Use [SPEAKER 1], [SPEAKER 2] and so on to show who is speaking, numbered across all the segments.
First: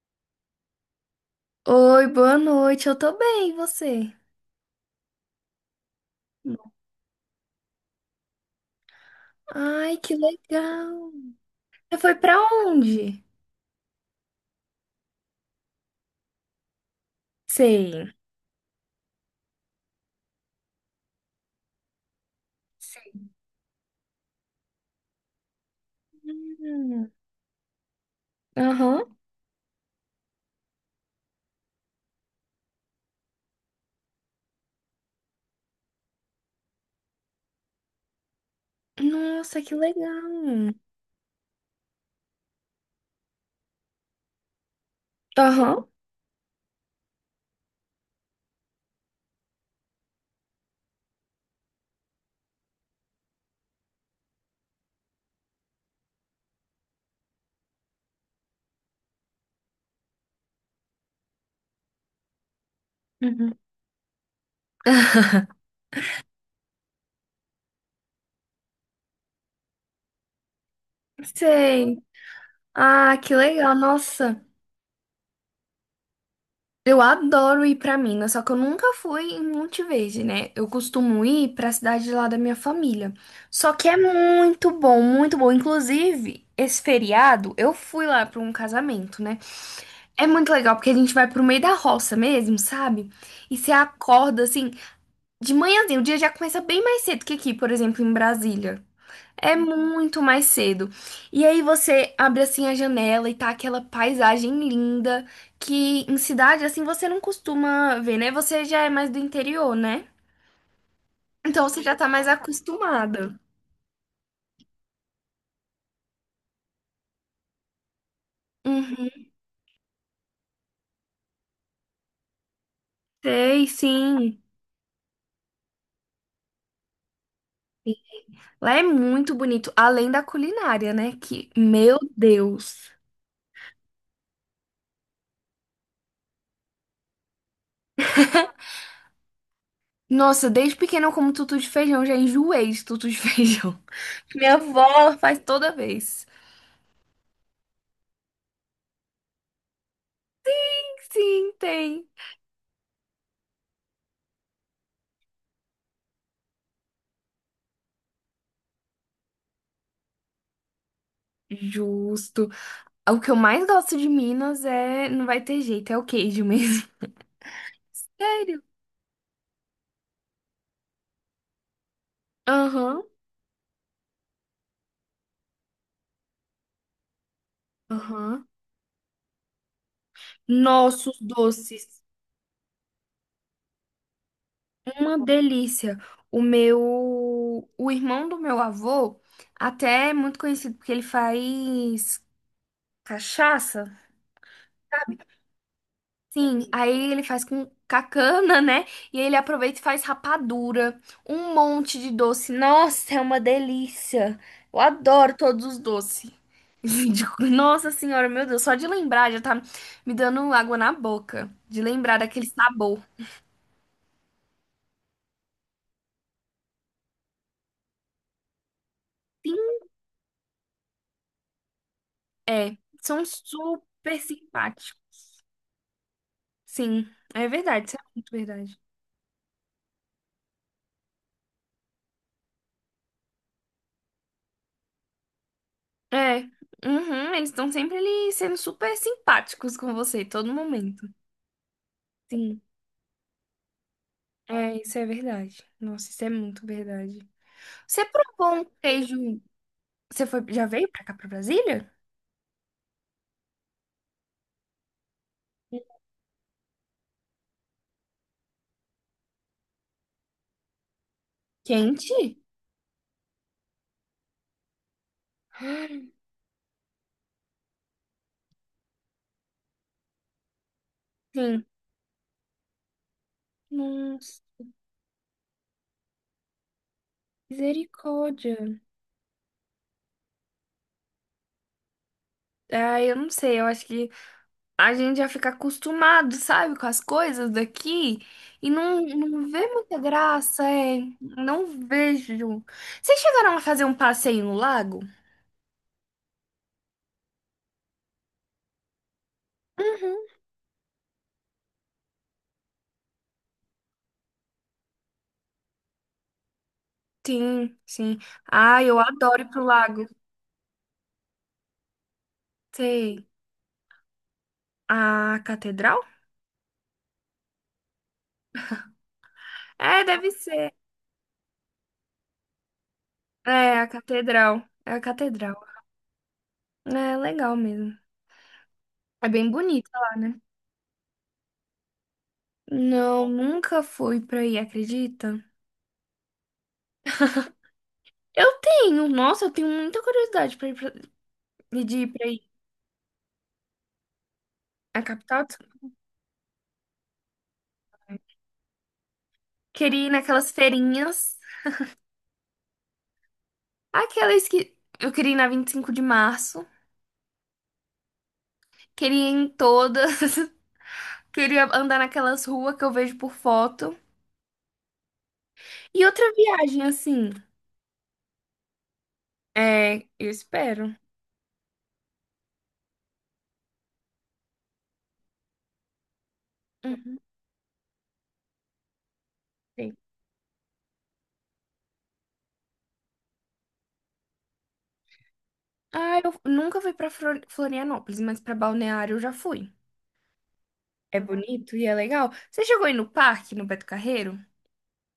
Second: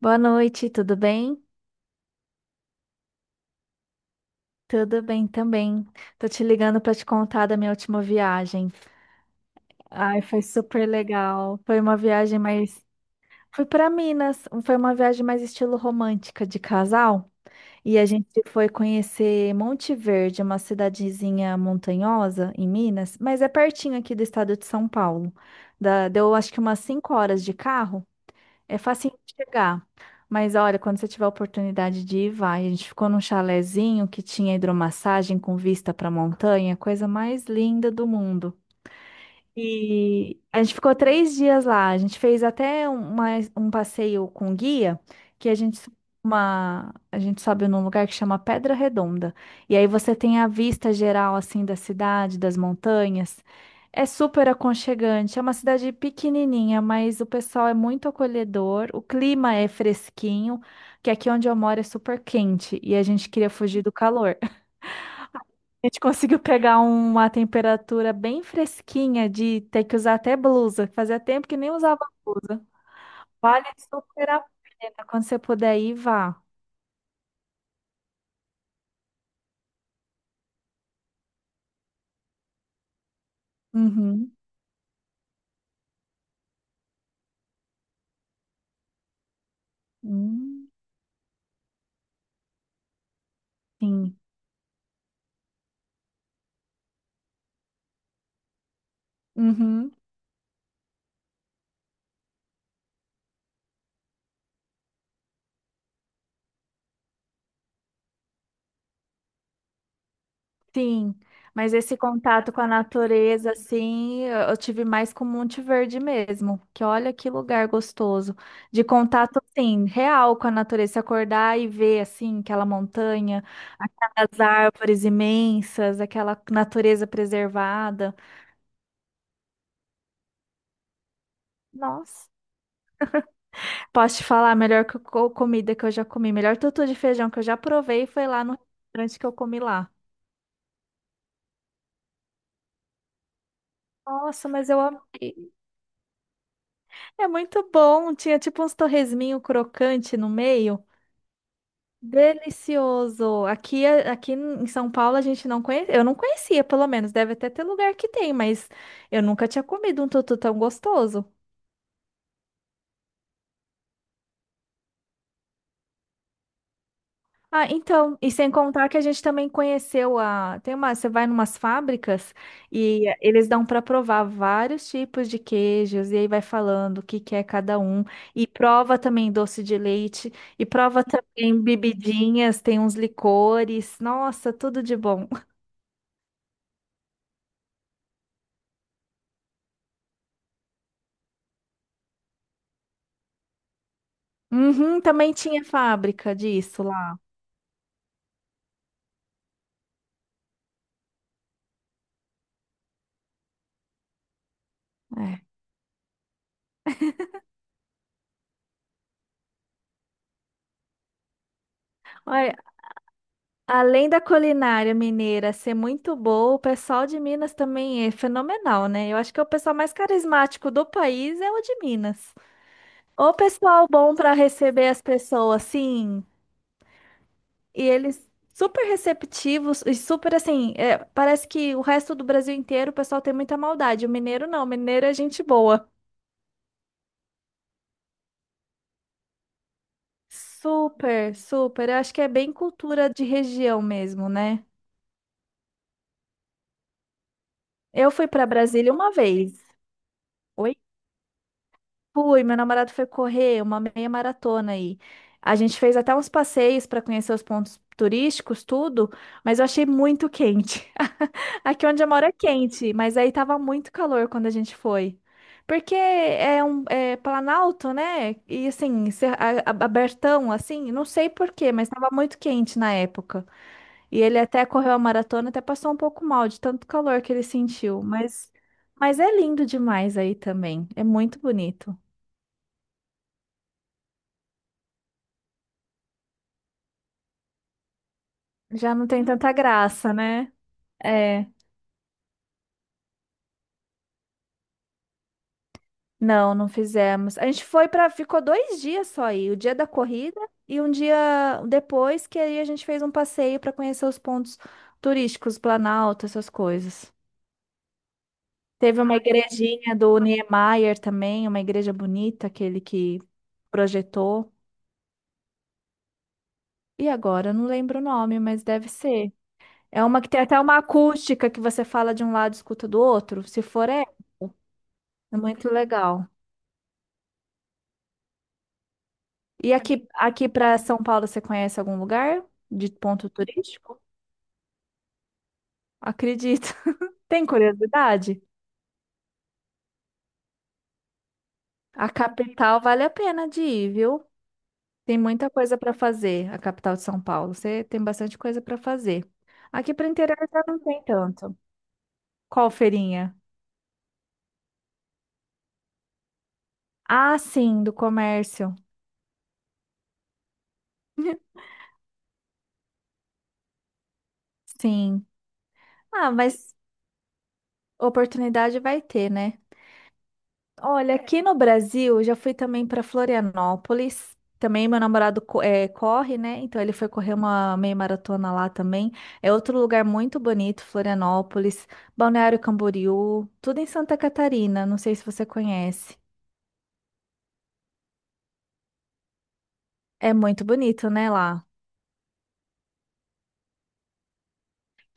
[SPEAKER 1] Boa noite, tudo bem?
[SPEAKER 2] Oi, boa noite. Eu tô bem, e você?
[SPEAKER 1] Tudo bem também. Tô te ligando pra te contar da minha última viagem.
[SPEAKER 2] Ai, que
[SPEAKER 1] Ai, foi super
[SPEAKER 2] legal.
[SPEAKER 1] legal. Foi uma
[SPEAKER 2] Você foi pra
[SPEAKER 1] viagem mais.
[SPEAKER 2] onde?
[SPEAKER 1] Fui pra Minas, foi uma viagem mais estilo romântica de casal. E a
[SPEAKER 2] Sei.
[SPEAKER 1] gente foi conhecer Monte Verde, uma cidadezinha montanhosa em Minas,
[SPEAKER 2] Sei.
[SPEAKER 1] mas é pertinho aqui do estado de São Paulo. Deu acho que umas
[SPEAKER 2] Hum.
[SPEAKER 1] 5 horas de carro. É
[SPEAKER 2] Aham.
[SPEAKER 1] facinho de chegar. Mas olha, quando você tiver a oportunidade de ir, vai. A gente ficou num chalezinho que tinha hidromassagem com vista para a montanha, coisa mais linda do mundo.
[SPEAKER 2] Nossa, que
[SPEAKER 1] E a
[SPEAKER 2] legal.
[SPEAKER 1] gente ficou 3 dias lá. A gente fez até um passeio com guia, que a gente,
[SPEAKER 2] Aham.
[SPEAKER 1] sobe uma, a gente sobe num lugar que chama Pedra Redonda. E aí você tem a vista geral, assim, da cidade, das montanhas. É super aconchegante. É uma cidade pequenininha, mas o pessoal é muito acolhedor. O clima é fresquinho, que aqui onde eu moro é super quente. E a gente queria
[SPEAKER 2] Uhum.
[SPEAKER 1] fugir do calor. A gente conseguiu pegar uma temperatura bem fresquinha de ter que usar até blusa. Fazia tempo que nem
[SPEAKER 2] Sei.
[SPEAKER 1] usava blusa.
[SPEAKER 2] Ah, que
[SPEAKER 1] Vale
[SPEAKER 2] legal.
[SPEAKER 1] super a
[SPEAKER 2] Nossa,
[SPEAKER 1] pena. Quando você puder ir, vá.
[SPEAKER 2] eu adoro ir pra Minas, só que eu nunca fui em Monte Verde, né? Eu costumo ir pra cidade lá da minha família. Só que é
[SPEAKER 1] Uhum.
[SPEAKER 2] muito bom, muito bom. Inclusive, esse feriado eu fui lá pra um casamento, né? É muito
[SPEAKER 1] Hum,
[SPEAKER 2] legal, porque a gente vai pro meio da roça mesmo, sabe? E você
[SPEAKER 1] sim.
[SPEAKER 2] acorda, assim, de manhãzinho. O dia já começa bem mais cedo que aqui, por exemplo, em Brasília. É
[SPEAKER 1] Uhum.
[SPEAKER 2] muito mais cedo. E aí você abre, assim, a janela e tá aquela paisagem linda que em cidade, assim, você não costuma ver, né? Você já é mais do interior, né?
[SPEAKER 1] Sim,
[SPEAKER 2] Então
[SPEAKER 1] mas
[SPEAKER 2] você já
[SPEAKER 1] esse
[SPEAKER 2] tá mais
[SPEAKER 1] contato com a
[SPEAKER 2] acostumada.
[SPEAKER 1] natureza, assim, eu tive mais com Monte Verde mesmo, que olha que lugar gostoso, de
[SPEAKER 2] Uhum.
[SPEAKER 1] contato, assim, real com a natureza. Você acordar e ver, assim, aquela montanha,
[SPEAKER 2] Sei,
[SPEAKER 1] aquelas
[SPEAKER 2] sim.
[SPEAKER 1] árvores imensas, aquela natureza preservada,
[SPEAKER 2] Lá é muito bonito. Além da culinária, né? Que, meu
[SPEAKER 1] nossa,
[SPEAKER 2] Deus.
[SPEAKER 1] posso te falar, a melhor comida que eu já comi, melhor tutu de feijão que eu já provei foi lá no restaurante que eu comi lá.
[SPEAKER 2] Nossa, desde pequena eu como tutu de feijão, já enjoei de tutu de feijão.
[SPEAKER 1] Nossa,
[SPEAKER 2] Minha
[SPEAKER 1] mas eu
[SPEAKER 2] avó faz
[SPEAKER 1] amei.
[SPEAKER 2] toda vez.
[SPEAKER 1] É muito bom. Tinha tipo uns torresminho crocante no meio.
[SPEAKER 2] Sim, tem.
[SPEAKER 1] Delicioso. Aqui, é, aqui em São Paulo a gente não conhece, eu não conhecia, pelo menos. Deve até ter lugar que tem, mas eu nunca tinha comido um tutu tão gostoso.
[SPEAKER 2] Justo. O que eu mais gosto de Minas é. Não vai ter jeito, é o queijo mesmo.
[SPEAKER 1] Ah, então, e sem
[SPEAKER 2] Sério?
[SPEAKER 1] contar que a gente também conheceu a, tem uma, você vai numas fábricas
[SPEAKER 2] Aham,
[SPEAKER 1] e eles dão para provar vários tipos de queijos e aí vai falando o que que é cada um
[SPEAKER 2] aham.
[SPEAKER 1] e prova também doce de leite e prova
[SPEAKER 2] Nossos
[SPEAKER 1] também
[SPEAKER 2] doces.
[SPEAKER 1] bebidinhas, tem uns licores. Nossa, tudo de
[SPEAKER 2] Uma
[SPEAKER 1] bom.
[SPEAKER 2] delícia. O meu. O irmão do meu avô, até é muito conhecido porque ele faz cachaça.
[SPEAKER 1] Uhum, também tinha fábrica
[SPEAKER 2] Sim,
[SPEAKER 1] disso.
[SPEAKER 2] aí ele faz com cacana, né? E aí ele aproveita e faz rapadura, um monte de doce. Nossa, é uma delícia. Eu adoro
[SPEAKER 1] É.
[SPEAKER 2] todos os doces. De- Nossa senhora, meu Deus, só de lembrar já tá me dando água na boca. De lembrar daquele
[SPEAKER 1] Olha,
[SPEAKER 2] sabor.
[SPEAKER 1] além da culinária mineira ser muito boa, o pessoal de Minas também é fenomenal, né? Eu acho que é o
[SPEAKER 2] Sim,
[SPEAKER 1] pessoal mais carismático do país é o de Minas.
[SPEAKER 2] é. São
[SPEAKER 1] O pessoal bom
[SPEAKER 2] super
[SPEAKER 1] para receber
[SPEAKER 2] simpáticos.
[SPEAKER 1] as pessoas, sim,
[SPEAKER 2] Sim, é
[SPEAKER 1] e
[SPEAKER 2] verdade, isso é
[SPEAKER 1] eles
[SPEAKER 2] muito verdade.
[SPEAKER 1] super receptivos e super assim, é, parece que o resto do Brasil inteiro o pessoal tem muita maldade. O mineiro não, o mineiro é gente boa.
[SPEAKER 2] É, uhum, eles estão sempre ali sendo super simpáticos com você, todo momento.
[SPEAKER 1] Super, super. Eu acho que é bem
[SPEAKER 2] Sim.
[SPEAKER 1] cultura de região mesmo, né?
[SPEAKER 2] É, isso é verdade. Nossa, isso é muito verdade. Você
[SPEAKER 1] Eu fui para
[SPEAKER 2] provou um
[SPEAKER 1] Brasília uma
[SPEAKER 2] queijo?
[SPEAKER 1] vez.
[SPEAKER 2] Você foi, já
[SPEAKER 1] Oi?
[SPEAKER 2] veio pra cá, pra Brasília?
[SPEAKER 1] Fui, meu namorado foi correr uma meia maratona aí. A gente fez até uns passeios para conhecer os pontos turísticos, tudo, mas eu achei muito quente. Aqui onde eu moro é
[SPEAKER 2] Quente?
[SPEAKER 1] quente, mas aí tava muito calor quando a gente foi. Porque é Planalto, né? E assim, abertão, assim, não sei por
[SPEAKER 2] Sim.
[SPEAKER 1] quê, mas tava muito quente na época. E ele
[SPEAKER 2] Nossa,
[SPEAKER 1] até correu a maratona, até passou um pouco mal de tanto calor que ele sentiu. Mas,
[SPEAKER 2] misericórdia.
[SPEAKER 1] mas é lindo demais aí também. É muito bonito.
[SPEAKER 2] Ah, eu não sei, eu acho que a gente já fica acostumado, sabe, com as coisas daqui e
[SPEAKER 1] Já
[SPEAKER 2] não,
[SPEAKER 1] não tem
[SPEAKER 2] não
[SPEAKER 1] tanta
[SPEAKER 2] vê muita
[SPEAKER 1] graça, né?
[SPEAKER 2] graça, é.
[SPEAKER 1] É,
[SPEAKER 2] Não vejo. Vocês chegaram a fazer um passeio no lago?
[SPEAKER 1] não, não fizemos. A gente ficou 2 dias só aí, o dia da
[SPEAKER 2] Uhum.
[SPEAKER 1] corrida e um dia depois que aí a gente fez um passeio para conhecer os pontos turísticos, Planalto, essas coisas.
[SPEAKER 2] Sim, sim. Ah, eu
[SPEAKER 1] Teve uma
[SPEAKER 2] adoro ir pro
[SPEAKER 1] igrejinha
[SPEAKER 2] lago.
[SPEAKER 1] do Niemeyer também, uma igreja bonita, aquele que
[SPEAKER 2] Sei.
[SPEAKER 1] projetou.
[SPEAKER 2] A catedral?
[SPEAKER 1] E agora eu não lembro o nome, mas deve ser. É
[SPEAKER 2] É,
[SPEAKER 1] uma que
[SPEAKER 2] deve
[SPEAKER 1] tem até
[SPEAKER 2] ser.
[SPEAKER 1] uma acústica que você fala de um lado e escuta do outro. Se
[SPEAKER 2] É, a
[SPEAKER 1] for, é,
[SPEAKER 2] catedral. É a
[SPEAKER 1] é
[SPEAKER 2] catedral.
[SPEAKER 1] muito legal.
[SPEAKER 2] É legal mesmo. É bem
[SPEAKER 1] E
[SPEAKER 2] bonita
[SPEAKER 1] aqui,
[SPEAKER 2] lá, né?
[SPEAKER 1] aqui para São Paulo, você conhece algum lugar de
[SPEAKER 2] Não,
[SPEAKER 1] ponto
[SPEAKER 2] nunca
[SPEAKER 1] turístico?
[SPEAKER 2] fui pra aí, acredita?
[SPEAKER 1] Acredito. Tem curiosidade?
[SPEAKER 2] Eu tenho, nossa, eu tenho muita curiosidade pra ir pra, de ir
[SPEAKER 1] A
[SPEAKER 2] pra aí.
[SPEAKER 1] capital vale a pena de ir, viu?
[SPEAKER 2] A
[SPEAKER 1] Tem
[SPEAKER 2] capital?
[SPEAKER 1] muita coisa para fazer, a capital de São Paulo. Você tem bastante coisa para fazer. Aqui
[SPEAKER 2] Queria
[SPEAKER 1] para o
[SPEAKER 2] ir
[SPEAKER 1] interior
[SPEAKER 2] naquelas
[SPEAKER 1] já não tem
[SPEAKER 2] feirinhas.
[SPEAKER 1] tanto. Qual feirinha?
[SPEAKER 2] Aquelas que eu queria ir na 25 de março.
[SPEAKER 1] Ah, sim, do comércio.
[SPEAKER 2] Queria ir em todas. Queria andar naquelas ruas que eu vejo por foto.
[SPEAKER 1] Sim.
[SPEAKER 2] E outra
[SPEAKER 1] Ah, mas
[SPEAKER 2] viagem, assim.
[SPEAKER 1] oportunidade vai ter, né?
[SPEAKER 2] É, eu espero.
[SPEAKER 1] Olha, aqui no Brasil, eu já fui também para Florianópolis. Também meu namorado corre, né? Então ele foi
[SPEAKER 2] Uhum.
[SPEAKER 1] correr uma meia maratona lá também. É outro lugar muito bonito, Florianópolis, Balneário Camboriú, tudo em Santa Catarina. Não sei se você conhece.
[SPEAKER 2] Ah, eu nunca fui pra Flor- Florianópolis, mas pra Balneário eu já fui.
[SPEAKER 1] É muito bonito,
[SPEAKER 2] É
[SPEAKER 1] né, lá.
[SPEAKER 2] bonito e é legal. Você chegou aí no parque, no Beto Carreiro?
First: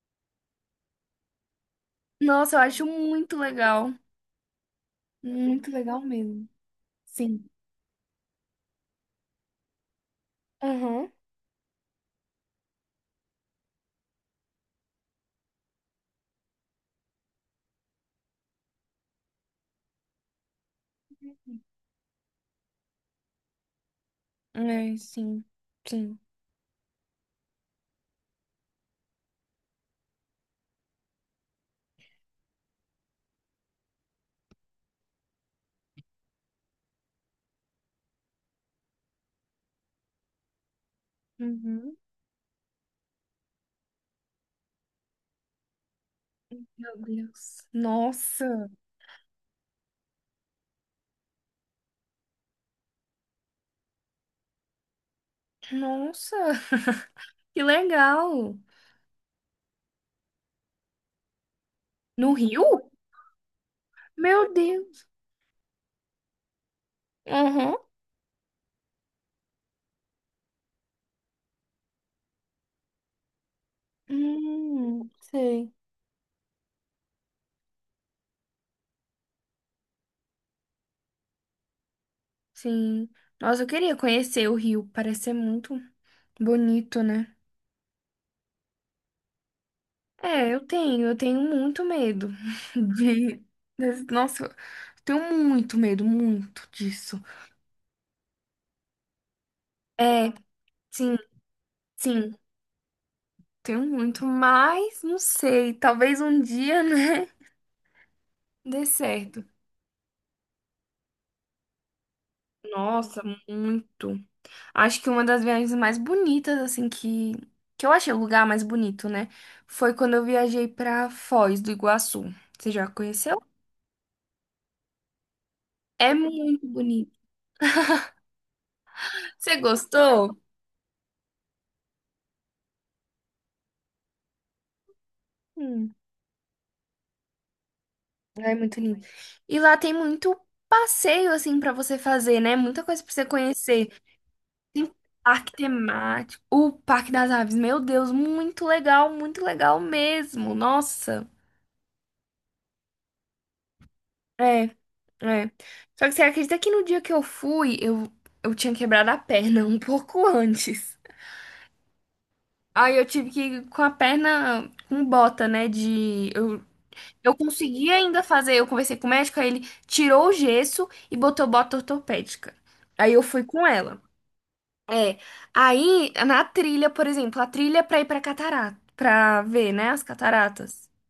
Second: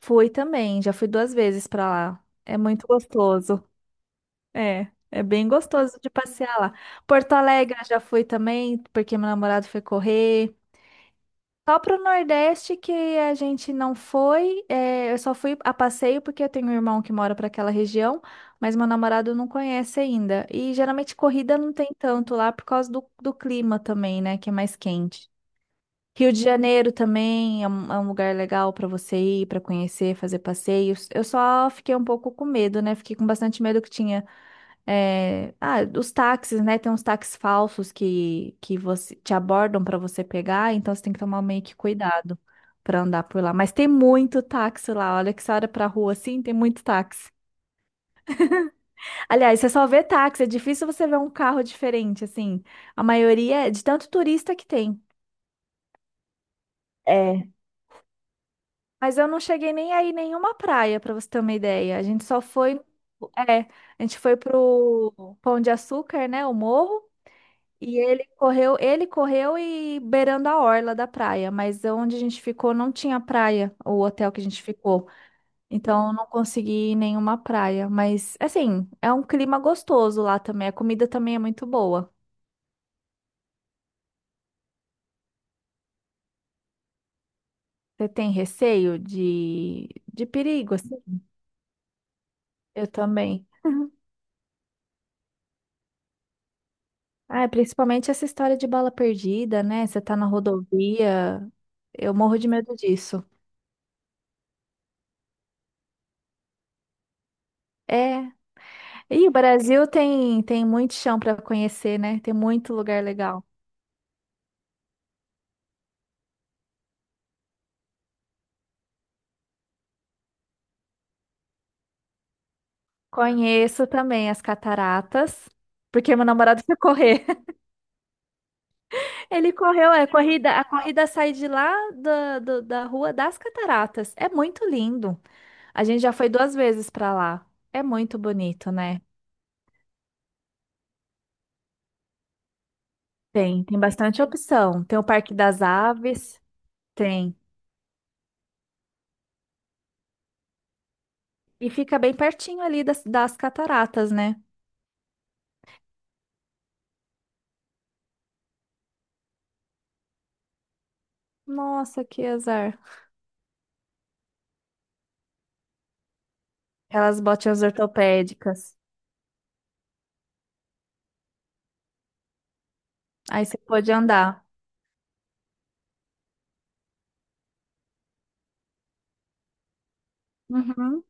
[SPEAKER 1] Fui também, já fui 2 vezes para lá.
[SPEAKER 2] Nossa,
[SPEAKER 1] É
[SPEAKER 2] eu acho
[SPEAKER 1] muito
[SPEAKER 2] muito
[SPEAKER 1] gostoso.
[SPEAKER 2] legal.
[SPEAKER 1] É, é bem
[SPEAKER 2] Muito
[SPEAKER 1] gostoso
[SPEAKER 2] legal
[SPEAKER 1] de
[SPEAKER 2] mesmo.
[SPEAKER 1] passear lá. Porto
[SPEAKER 2] Sim.
[SPEAKER 1] Alegre eu já fui também, porque meu namorado foi correr.
[SPEAKER 2] Aham.
[SPEAKER 1] Só pro Nordeste que a gente não foi. É, eu só fui a passeio porque eu tenho um irmão que mora para aquela região, mas meu namorado não conhece ainda. E geralmente corrida não tem tanto lá por causa do clima também, né? Que é mais
[SPEAKER 2] É,
[SPEAKER 1] quente.
[SPEAKER 2] sim. Sim.
[SPEAKER 1] Rio de Janeiro também é um lugar legal para você ir, para conhecer, fazer passeios. Eu só fiquei um pouco com medo, né? Fiquei com bastante medo que tinha. É, ah, os táxis, né? Tem uns táxis falsos que você te abordam para você pegar, então você tem que tomar meio que
[SPEAKER 2] Uhum.
[SPEAKER 1] cuidado para andar por lá. Mas tem muito táxi lá. Olha que você olha pra rua assim, tem muito
[SPEAKER 2] Meu
[SPEAKER 1] táxi.
[SPEAKER 2] Deus. Nossa.
[SPEAKER 1] Aliás, você só vê táxi, é difícil você ver um carro diferente, assim. A maioria é de tanto turista que tem.
[SPEAKER 2] Nossa.
[SPEAKER 1] É.
[SPEAKER 2] Que legal.
[SPEAKER 1] Mas eu não cheguei nem aí nenhuma praia, para você ter uma ideia. A gente
[SPEAKER 2] No
[SPEAKER 1] só foi,
[SPEAKER 2] Rio?
[SPEAKER 1] é, a gente foi
[SPEAKER 2] Meu Deus.
[SPEAKER 1] pro Pão de Açúcar, né, o morro.
[SPEAKER 2] Aham.
[SPEAKER 1] E ele correu e beirando a orla da praia, mas onde a gente ficou não tinha praia, o hotel que a gente ficou.
[SPEAKER 2] Sei.
[SPEAKER 1] Então eu não consegui ir nenhuma praia, mas assim, é um clima gostoso lá também, a comida também é muito boa.
[SPEAKER 2] Sim. Nossa, eu queria conhecer o Rio. Parece ser muito bonito, né?
[SPEAKER 1] Você tem receio de
[SPEAKER 2] É,
[SPEAKER 1] perigo, assim?
[SPEAKER 2] eu tenho muito medo
[SPEAKER 1] Eu
[SPEAKER 2] de.
[SPEAKER 1] também.
[SPEAKER 2] Des- Nossa, eu tenho muito medo, muito disso.
[SPEAKER 1] Ah, é, principalmente essa história de bala perdida, né? Você tá na
[SPEAKER 2] É, sim,
[SPEAKER 1] rodovia, eu
[SPEAKER 2] sim,
[SPEAKER 1] morro de medo disso.
[SPEAKER 2] tenho muito, mas não sei, talvez um dia, né,
[SPEAKER 1] É.
[SPEAKER 2] dê
[SPEAKER 1] E o
[SPEAKER 2] certo.
[SPEAKER 1] Brasil tem muito chão para conhecer, né? Tem muito lugar
[SPEAKER 2] Nossa,
[SPEAKER 1] legal.
[SPEAKER 2] muito. Acho que uma das viagens mais bonitas, assim, que eu achei o lugar mais bonito, né, foi quando eu viajei pra Foz do Iguaçu. Você já conheceu?
[SPEAKER 1] Conheço também as cataratas,
[SPEAKER 2] É
[SPEAKER 1] porque meu namorado
[SPEAKER 2] muito
[SPEAKER 1] foi
[SPEAKER 2] bonito.
[SPEAKER 1] correr. Ele
[SPEAKER 2] Você
[SPEAKER 1] correu,
[SPEAKER 2] gostou?
[SPEAKER 1] a corrida sai de lá da Rua das Cataratas. É muito lindo. A gente já foi 2 vezes para lá. É muito
[SPEAKER 2] É
[SPEAKER 1] bonito,
[SPEAKER 2] muito lindo.
[SPEAKER 1] né?
[SPEAKER 2] E lá tem muito passeio assim pra você fazer, né? Muita coisa pra você
[SPEAKER 1] Tem
[SPEAKER 2] conhecer.
[SPEAKER 1] bastante opção.
[SPEAKER 2] Tem
[SPEAKER 1] Tem o Parque
[SPEAKER 2] parque
[SPEAKER 1] das Aves,
[SPEAKER 2] temático, o Parque das
[SPEAKER 1] tem.
[SPEAKER 2] Aves. Meu Deus, muito legal mesmo. Nossa.
[SPEAKER 1] E fica bem pertinho ali das cataratas, né?
[SPEAKER 2] É, é. Só que você acredita que no dia que eu fui, eu tinha quebrado a perna um pouco antes.
[SPEAKER 1] Nossa, que azar.
[SPEAKER 2] Aí eu tive que ir com a perna com bota, né? De eu
[SPEAKER 1] Aquelas
[SPEAKER 2] Eu
[SPEAKER 1] botinhas
[SPEAKER 2] consegui ainda fazer, eu
[SPEAKER 1] ortopédicas.
[SPEAKER 2] conversei com o médico, aí ele tirou o gesso e botou bota ortopédica. Aí eu fui
[SPEAKER 1] Aí você
[SPEAKER 2] com
[SPEAKER 1] pode
[SPEAKER 2] ela.
[SPEAKER 1] andar.
[SPEAKER 2] É. Aí, na trilha, por exemplo, a trilha é pra ir pra catarata, pra ver, né, as cataratas.
[SPEAKER 1] Uhum,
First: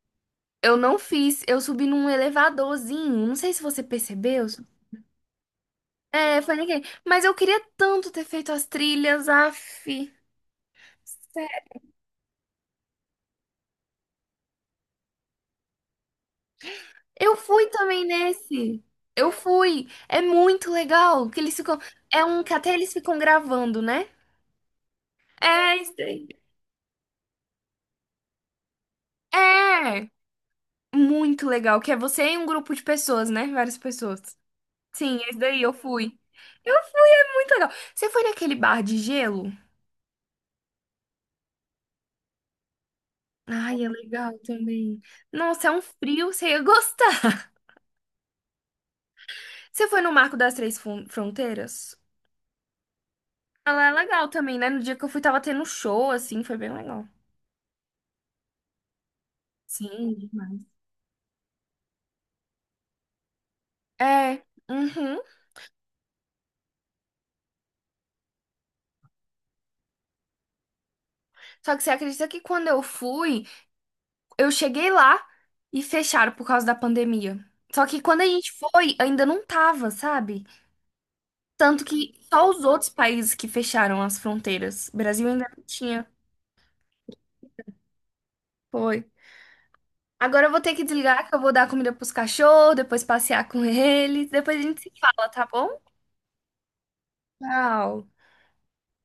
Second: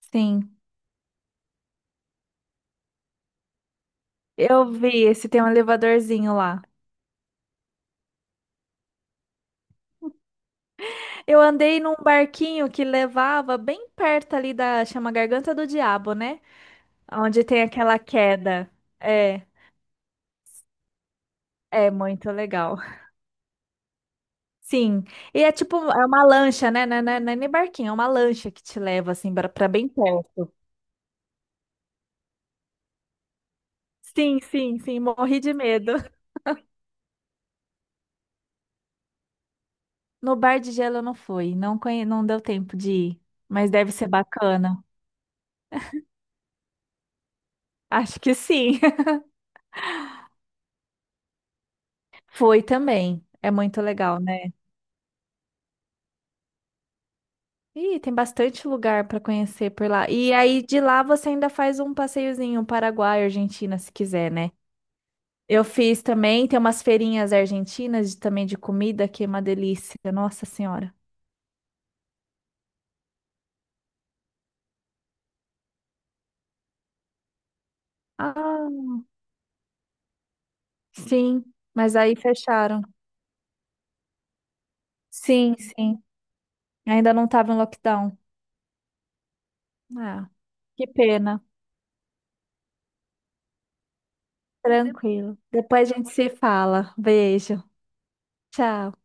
[SPEAKER 1] sim.
[SPEAKER 2] Eu não fiz, eu subi num elevadorzinho, não sei se você percebeu.
[SPEAKER 1] Eu vi esse tem um elevadorzinho
[SPEAKER 2] É, foi
[SPEAKER 1] lá.
[SPEAKER 2] ninguém. Mas eu queria tanto ter feito as trilhas, af.
[SPEAKER 1] Eu
[SPEAKER 2] Sério.
[SPEAKER 1] andei num barquinho que levava bem perto ali da, chama Garganta do Diabo, né?
[SPEAKER 2] Eu
[SPEAKER 1] Onde tem
[SPEAKER 2] fui
[SPEAKER 1] aquela
[SPEAKER 2] também
[SPEAKER 1] queda.
[SPEAKER 2] nesse. Eu
[SPEAKER 1] É,
[SPEAKER 2] fui. É muito legal que eles ficam.
[SPEAKER 1] é
[SPEAKER 2] É
[SPEAKER 1] muito
[SPEAKER 2] um que até
[SPEAKER 1] legal.
[SPEAKER 2] eles ficam gravando, né?
[SPEAKER 1] Sim, e é
[SPEAKER 2] É,
[SPEAKER 1] tipo,
[SPEAKER 2] isso
[SPEAKER 1] é uma
[SPEAKER 2] aí.
[SPEAKER 1] lancha, né? Não é nem barquinho, é uma lancha que te leva assim pra bem
[SPEAKER 2] É
[SPEAKER 1] perto.
[SPEAKER 2] muito legal, que é você e um grupo de pessoas, né? Várias pessoas.
[SPEAKER 1] Sim, sim, sim,
[SPEAKER 2] Sim, esse
[SPEAKER 1] morri de
[SPEAKER 2] daí eu
[SPEAKER 1] medo.
[SPEAKER 2] fui. Eu fui, é muito legal. Você foi naquele bar de gelo?
[SPEAKER 1] No bar de gelo eu não fui, não deu tempo de ir, mas
[SPEAKER 2] Ai, é
[SPEAKER 1] deve ser
[SPEAKER 2] legal
[SPEAKER 1] bacana.
[SPEAKER 2] também. Nossa, é um frio, você ia gostar.
[SPEAKER 1] Acho que sim.
[SPEAKER 2] Você foi no Marco das Três Fron- Fronteiras?
[SPEAKER 1] Foi também. É muito
[SPEAKER 2] Ela é
[SPEAKER 1] legal,
[SPEAKER 2] legal
[SPEAKER 1] né?
[SPEAKER 2] também, né? No dia que eu fui, tava tendo um show, assim, foi bem legal.
[SPEAKER 1] Ih, tem bastante lugar para conhecer por lá.
[SPEAKER 2] Sim,
[SPEAKER 1] E
[SPEAKER 2] demais.
[SPEAKER 1] aí de lá você ainda faz um passeiozinho Paraguai, Argentina, se quiser,
[SPEAKER 2] É,
[SPEAKER 1] né?
[SPEAKER 2] uhum.
[SPEAKER 1] Eu fiz também, tem umas feirinhas argentinas também de comida, que é uma delícia. Nossa Senhora.
[SPEAKER 2] Só que você acredita que quando eu fui, eu cheguei lá e fecharam por causa da pandemia. Só que quando a gente foi,
[SPEAKER 1] Ah,
[SPEAKER 2] ainda não tava, sabe?
[SPEAKER 1] sim,
[SPEAKER 2] Tanto
[SPEAKER 1] mas
[SPEAKER 2] que
[SPEAKER 1] aí
[SPEAKER 2] só os
[SPEAKER 1] fecharam.
[SPEAKER 2] outros países que fecharam as fronteiras. O Brasil ainda
[SPEAKER 1] Sim,
[SPEAKER 2] não
[SPEAKER 1] sim.
[SPEAKER 2] tinha.
[SPEAKER 1] Ainda não estava em lockdown.
[SPEAKER 2] Foi.
[SPEAKER 1] Ah,
[SPEAKER 2] Agora eu vou ter que
[SPEAKER 1] que
[SPEAKER 2] desligar, que eu
[SPEAKER 1] pena.
[SPEAKER 2] vou dar comida pros cachorros, depois passear com eles. Depois a gente se fala,
[SPEAKER 1] Tranquilo.
[SPEAKER 2] tá bom?
[SPEAKER 1] Depois a gente se fala. Beijo.
[SPEAKER 2] Tchau.
[SPEAKER 1] Tchau.